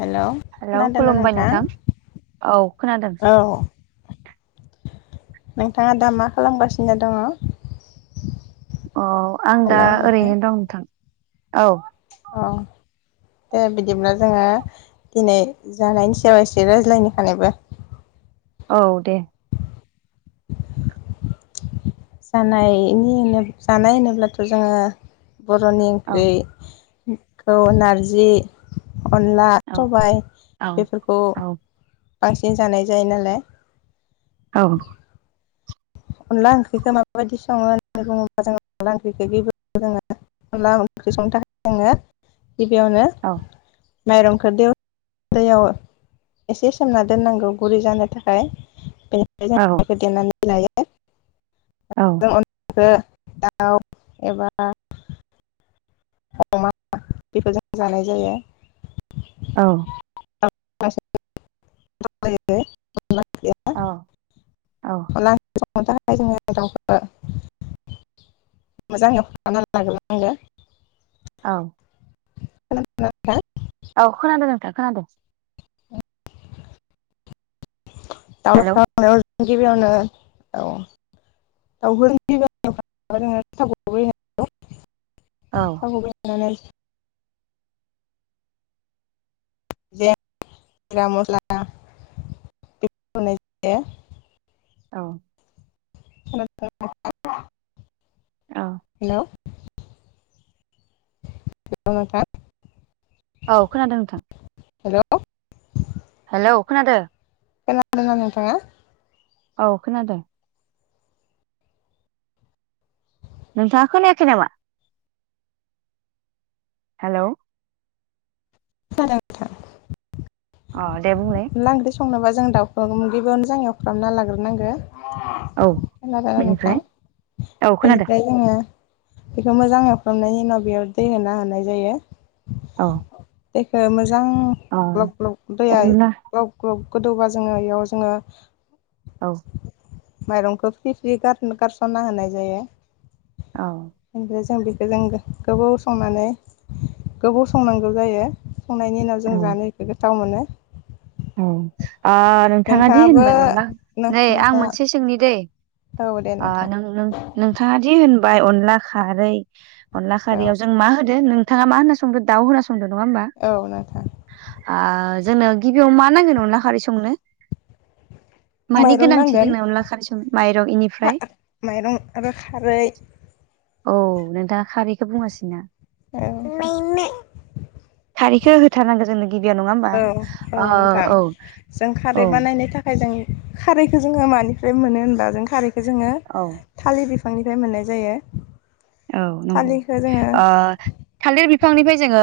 हेल' hello खोनादोंना खुलुमबाय नोंथां औ खोनादों औ नोंथाङा दा मा खालामगासिनो दङ? अ आं दा हेलौ नोंथां ओरैनो दं नोंथां। औ औ दे बिदिब्ला जोङो दिनै जानायनि सायाव एसे रायज्लायनि खानैबो औ दे जानायनि जानाय होनोब्लाथ' जोङो बर'नि औ ओंख्रि खौ नारजि अनला औ सबाय औ बेफोरखौ औ बांसिन जानाय जायो नालाय औ अनला ओंख्रिखौ माबायदि सङो होननानै बुङोब्ला जों अनला ओंख्रिखौ [unintelligible] जोङो अनला ओंख्रि संनो थाखाय जोङो गिबियावनो औ माइरंखौ दैयाव दैयाव एसे सोमना दोननांगौ गुरै जानो थाखाय बेनिफ्राय औ [inaudible] जों दिहुननानै लायो [inaudible] [inaudible] दाउ एबा अमा बेफोरजों जानाय जायो। औ [unintelligible] [unintelligible] औ थाखाय जोङो दाउखौ मोजाङै हनानै लाग्रोनांगौ औ [unintelligible] औ खोनादों नोंथा खोनादों दाव हेलौ [unintelligible] गिबियावनो औ दाउफोरनि औ [unintelligible] [unintelligible] जे जिरा मस्ला बो होनाय जायो औ [unintelligible] औ हेल' हेल' नोंथां औ खोनादों नोंथां हेल' हेल' खोनादो खोनादोंना नोंथाङा? औ खोनादों नोंथाङा खोनायाखै नामा? हेल' [unintelligible] अ दे बुंलाय अनला ओंख्रि संनोबा जों दाउखौ मगैयावनोजों एवख्राबना लाग्रोनांगो। औ खोनादोंना नोंथां बेनिफ्राय औ खोनादों बेनिफ्राय जोङो बेखौ मोजां एवफ्रामनायनि उनाव बेयाव दै होना होनाय जायो। औ दैखो मोज जां औ ग्लब ग्लब दैयाय अनला ग्लब गोदौबा जोङो इयाव जोङो औ। माइरंखौ फ्रि फ्रि गार गारस'ना होनाय जायो। औ बेनिफ्राय जों बे जों गोबाव संनानै गोबाव संनांगौ जायो संनायनि उनाव जों औ जानो बेखौ गोथाव मोनो। औ। ओ नोंथाङादि नोंथाङाबो होनदों अनला नै आं मोनसे नोंथाङा सोंनि दैे औ दे ओ नोंथां नों-नों-नोंथाङादि होन बाय अनला खारै। अनला औ खारियाव जों मा होदो नों थाङा मा होनना संदों दाउ होना सं [unintelligible] नङा होनबा औ नोंथां आ। जों [inaudible] गिबियाव मा नांगौनो अनला खारै संनो? मानि माइरं गोनांथि नांगोन जोंनो अनला खारै संनो माइरं इनिफ्राय माइरं आरो खारै। औ नोंथाङा खारैखौ बुङाासैना। औ [inaudible] खारिखखौ होथारनांगोन जों [unintelligible] गिबियाव नङा होमबा? औ औ ओ नोंथां औ जों खारै औ बानायनो थाखाय जों खारैखौ जोङा मानिफ्राय मोनो होनबा जों खारैखौ जोङो औ थालिर बिफां बिफांनिफ्राय मोननाय जायो। औ नंगौ थालिरखौ जोङो थालिर ओ थालिर बिफांनिफ्राय जोङो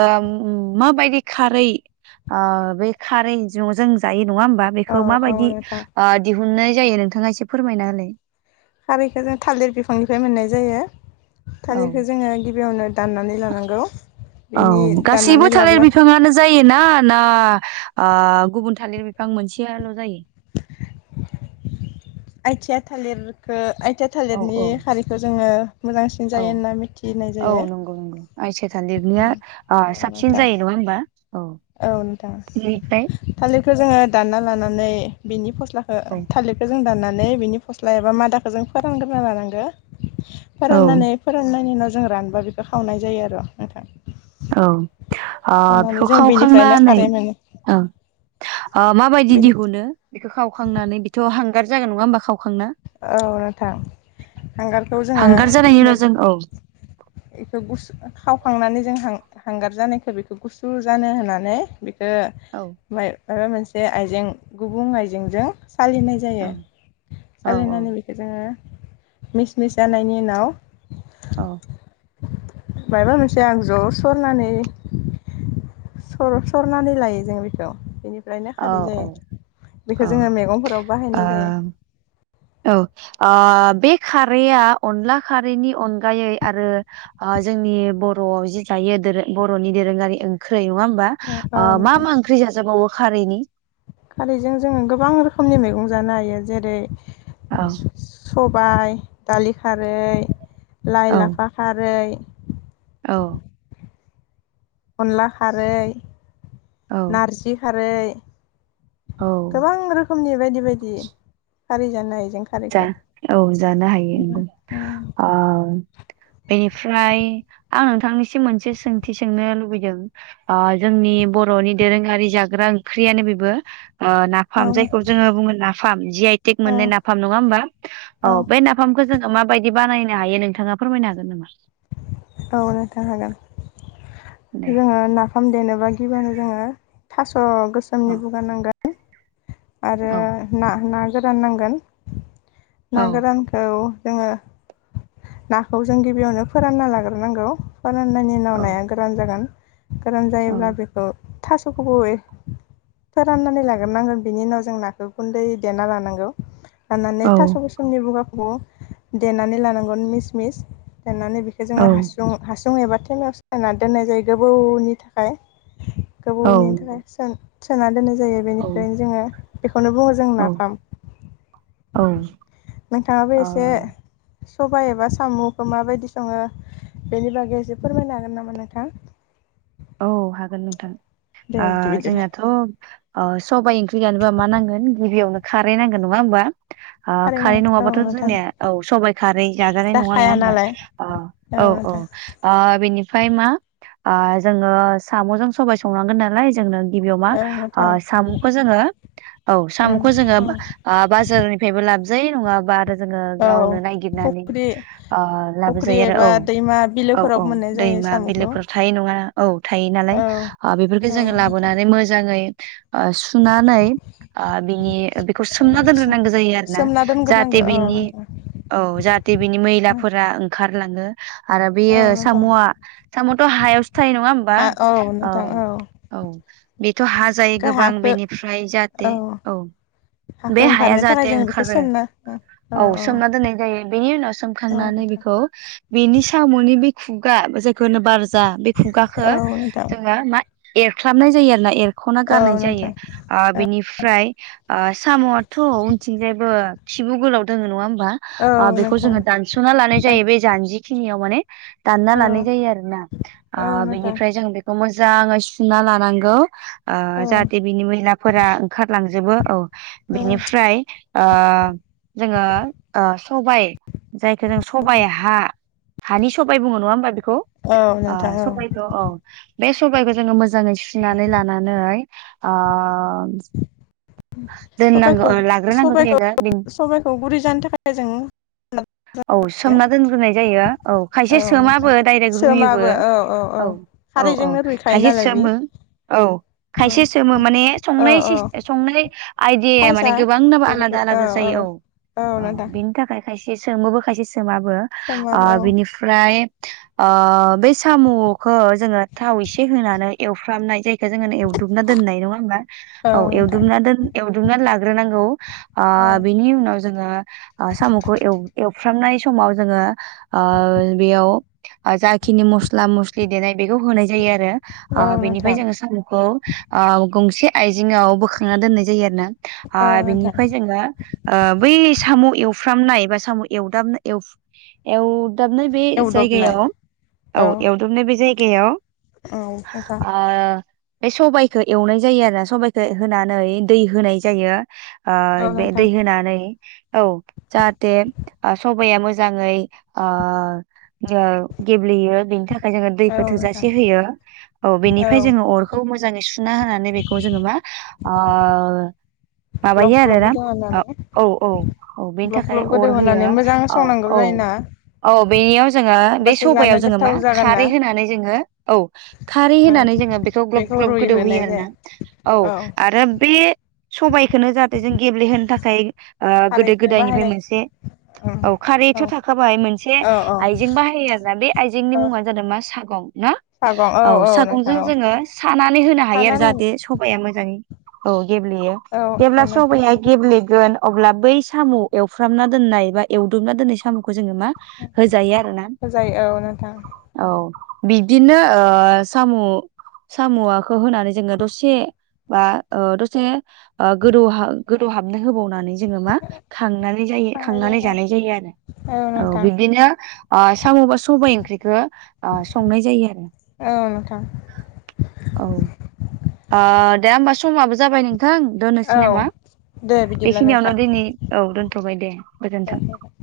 माबायदि खारै ओ बे खारै न' जायो। नङा होमबा औ बेखौ म औ बायदि नोंथां दिहनाय जायो नोंथाङा एसे फोरमायना हलाय। खारैखौ जों थालिर बिफांनिफ्राय मोननाय जायो। औ थालिरखौ जोङो गिबियावनो दाननानै लानांगौ औ बिनि गासैबो दाननानै लाब्ला- आ गुबुन थालिर बिफां मोनसेयाल' जायो। आइथिया थालिरखो आइ आइथिया औ थालिरनि औ खारिखौ जोङो मोजांसिन औ जायो होनना मिथिनाय औ जायो नंगौ नंगौ आइथिया थालिरनिया औ साबसिन नोंथां जायो नङा होमबा औ। औ बेनिफ्राय नोंथां थालिरखौ जोङो दानना लानानै। बिनि फस्ला औ फस्लाखो थालिरखौ जों दाननानै बिनि फस्ला एबा मादाखखौ जों फोरानग्रोना लानांगो औ फोराननानै फोराननायनि उनाव जों रानबा बेखौ खावनाय जायो आरो नोंथां। औ। ओ खावनानै बेखौ जों बेनिफ्रायनो खावखांनानै खारै मोनो ओ माबायदि बेनि दिहुनो। बेखौ खावखांनानै बिथ' हांगार जागोन नङा होमबा खाव। औ नोंथां हांगारखौ जोङो हांगार जानायनि उनाव जों बेखौ गुसु खावखांनानै जों हांगार जानायखौ बेखौ गुसु जानो होननानै ओ औ माइ माबा मोनसे आइजें गुबुं आइजेंजों। सालिनाय औ जायो औ सालिनानै बेखौ जोङो मिस मिस जानायनि उनाव औ मायबा मोनसे आगजु आव सरनानै सर सरनानै लायो जों बेखौ बेनिफ्राय फ्रायनो औ खारै जायो औ बेखौ जोङो मैगंफोराव बाहायनाय जायो। औ औ ओ बे खारैआ अनला खारैनि अनगायै आरो जोंनि बर'आव जि जायो बर'नि दोरोङारि ओंख्रै नङा होमा औ औ मा नोंथां। मा ओंख्रि जाजाबावो हारिनि खारैजों जोङो गोबां रोखोमनि मैगं जानो हायो जेरै औ सबाय दालि खारै लाइ औ लाफा खारै औ। अनला खारै औ नारजि खार नै। औ गोबां रोखोमनि बायदि बायदि खारि जानो हायो जों जा खारैखौ। औ जानो हायो अंगौ ओ बेनिफ्राय आं नोंथांनिसिम मोनसे सोंथि सोंनो लुबैदों जोंनि बर'नि दोरोङारि जाग्रा ओंख्रियानो बेबो औ नाफाम जायखौ जोङो बुङो नाफाम जि आइ तेक औ मोननाय नाफ नङा होमबा औ बे नाफामखौ जोङो माबायदि बानायनो हायो नोंथाङा फोरमायनो हागोन नामा। औ नोंथां हागोन। दे जोङो नाफाम देनो गिबियावनो जोङो थास स' औ गोसोमनि बुगा नांगोन आरो औ ना ना गोरान नांगोन। औ ना गोरानखौ जोङो नाखौ जों गिबियावनो फोरानना लाग्रोनांगौ। फोराननायनि उनाव नाया गोरान जागोन। गोरान औ जायोब्ला बेखौ थास'खौबो वे फोराननानै लाग्रोनांगोन। बिनि उनाव जों नाखौ गुन्दै देना लानांगौ। लानानै औ थास' गोसोमनि बुगाख देनानै लानांगोन मिस मिस देनानै बेखो जोङो हासुं हासुं एबा तेमायाव सोना दोननाय जायो गोबौनि थाखाय औ गोबौनि थाखाय सोन सोना दोनो। जायो औ बेनिफ्रायनो बे खौनो बुङो जों औ नाफाम ओ नोंथाङाबो एसे सबाइ एबा सामुखो माबायदि सङो बेनि बागै एसे फोरमायनो हागोन नामा नोंथां? औ हागोन नोंथां। दे ओ बिदिब्ला जोंनाथ' ओ सबाइ ओंख्रि जानोबा मा नांगोन गिबियावनो खारै नांगोन नङा ओनबा? ओ थारैनो खारै औ नङाबाथ' नोंथां जोंनिया औ सबाइ खारै जाजानाय नङा नङा जाखाया होनबा नालाय ओ औ औ ओ बेनि फाय मा ओ जोङो साम'जों सबाय संनांगोन नालाय जोंनो गिबियाव मा औ ओ नोंथां सामुखो जोङो औ उम सामुखो ओ जोङो औ बाजारनिफ्रायबो लाब जायो नङा बा आरो जोङो औ गावनो ननायागिरनानै फुख्रि ओ फुख्रि लाबोजायो आरो एबा औ दैमा औ बिलोफोराव औ मोननाय जायो दैमा साम'खौ बिलोफोर थायो नङा। थायोनालाय औ ओ बेफोरखो औ जोङो नोंथां लाबोनानै मोजां ङै। ओ सुनानै ओ बिनि बिखौ सोमना दोनग्रोनांगो जायो आरो ना सोमना दोनग्रोनांगौ जाहाथे औ बिनि नोंथां औ जाहाथे बिनि मैलाफोरा ओंखार [unintelligible] आरो औ बेयो नोंथां साम'आ साम'थ' हायावसो फ्राय नङा ओमबा हा औ नोंथां औ ओ औ। थ' हा जायो गोबां हाखो बेनिफ्राय जाहाथे औ हाखो बे हाया ओंखारनो थाखाय जाहाथे जोङो बेखौ ओंखारो सोमना औ औ सोमना दोननाय जायो बिनि उनाव सोमखांनानै नोंथां बेखौ बिनि साम'नि बि खुगा जायखो होनो बार खुगाखो औ नोंथां जोङो मा एरफ्लाबनाय जायो आरो ना एर एरखना औ गारनाय जायो नोंथां ओ बेनिफ्राय साम'आथ' उनथिंजायबो सिबु गोलाव दङ नङा होनबा औ बा ओ औ बेखौ नोंथां जों दनसना लानाय जायो बे जानजि खौहाय बे खिनियाव माने दानना औ लानाय जायो आरो ना ओ औ नोंथां बिनिफ्राय जों बेखौ मोजाङै सुना लानांगौ ओ औ जाहाथे बिनि मैलाफोरा ओंखारलांजोबो औ औ बेनिफ्राय ओ जोङो सबाइ जायखौ जों सबाइ हा हानि सबाइ बुङो नङा होमबा बेखौ ओ औ नोंथां औ सबाइखौ औ बे सबायखौ जोङो मोजाङै सुनानै लानानै ओ दोननांगौ सबाइखौ लाग्रोनांगौ सबाइखौ जायो सबाइखौ गुरै जानो थाखाय जों औ सोमना दोनग्रोनाय जायो औ खायसे सोमाबो डायरेक्ट रुयबो। औ औ औ खारैजोंनो रुइखायो खायसे नालाय बे सोमो औ। औ खायसे सोमो माने औ संनाय एसे औ संनाय आइदिया साइसआ माने गोबां बेलेबो आलादा औ आलादा जायो औ औ औ बिनि थाखाय। खायसे सोमोबो खायसे सोमाबो ओ सोमाबो औ बिनिफ्राय ओ बै साम'खो जोङो थाव एसे होनानै एवफ्रामनाय जायो। एखो जोङो एवदबना दोननाय नङा होनबा औ एवदबना दोन एवदोबना ला ग्रोनांगौ ओ औ बिनि उनाव जोङो साम'खौ एवफ्रामनाय। समाव जोङो बेयाव जाखिनि मस मस्ला मस्लि देनाय बेखौ होनाय जायो आरो। ओ औ बेनिफ्राय नोंथां जोङो साम'खौ ओ गंसे आइजेंआव बोखांना दोननाय जायो आरोना। औ ओ नोंथां बेनिफ्राय जोङो बै साम' एव एफ्रामनायबा बा साम' एवदाबनाय एवफ्रु एव दाबनाय बे एवदबनाय जायगायाव औ एवदबनाय बे बे जायगायाव औ नोंथां। ओ बे सबायाइखौ एवनाय जायो आरो सबाइखौ होनानै दै होनाय जायो। औ बे नोंथां दै होनानै औ जाहाथे सबाया मोजां मोजाङै गेब्लेयो। बिनि थाखा जोङो दैखौ औ नोंथां थोजासे होयो औ बेनिफ्राय जोङो अरखौ मोजाङै सुना होनानै बेखौ जोङो मा अ। ग्लब माबायो आरो ग्लब ना गोदौ होनानै औ औ औ बेनि ग्लब थाखाय ग्लब अर गोदौ होयो होनानै मोजां औ संनांगौ औ जायोना औ बेनियाव जोङो बे होमबासो जानो सबायाव जोङो मा गोथाव जागोन ना खारै होनानै जोङो औ खारै औ होनानै जोङो बेखौ ग्लब ग्लब गोदौ होयो रुइहोनाय आरोना जायो औ आरो बे सबायाइखौनो जाहाथे जों गेब्लेहोनो थाखाय गोदो खारैखौ गोदायनिफ्राय बाहायनाय मोनसे औ खारैथ' औ थाखाबाय मोनसे औ औ आइजें बाहायो आरोना बे आइजेंनि औ मुङा आरो मा सागं? ना सागं औ नोंथां सागंजों औ जोङो सानानै होनो हायो आरो सानानै जाहाथे सबाया मोजाङै औ। गेब्लेयो औ औ जेब्ला नोंथां सबाइया गेब्लेगोन। अब्ला बै साम एवफ्रामना दोननाय बा एवदबना दोननाय सामखौ जोङो मा होजायो आरोना। होजायो औ नोंथां औ बिब्दिनो ओ साम' साम'आखौ होनानै जोङो दसे बा ओ दसे ओ गोदौहा गोदौ हाबनो होबावनानै। जोङो मा खांनानै जायो खांनानै जानाय जायो आरो औ बिब्दिनो ओ सामबा सबायाइ ओंख्रिखो ओ संनाय जायो आरो। औ नोंथां। औ ओ दे होमबा समाबो जाबाय नों थां दोननोसै औ नामा दे बिदिब्ला नोंथां बेखिनियावनो दिनै औ दो थबाय दे। गोजोनथों। दे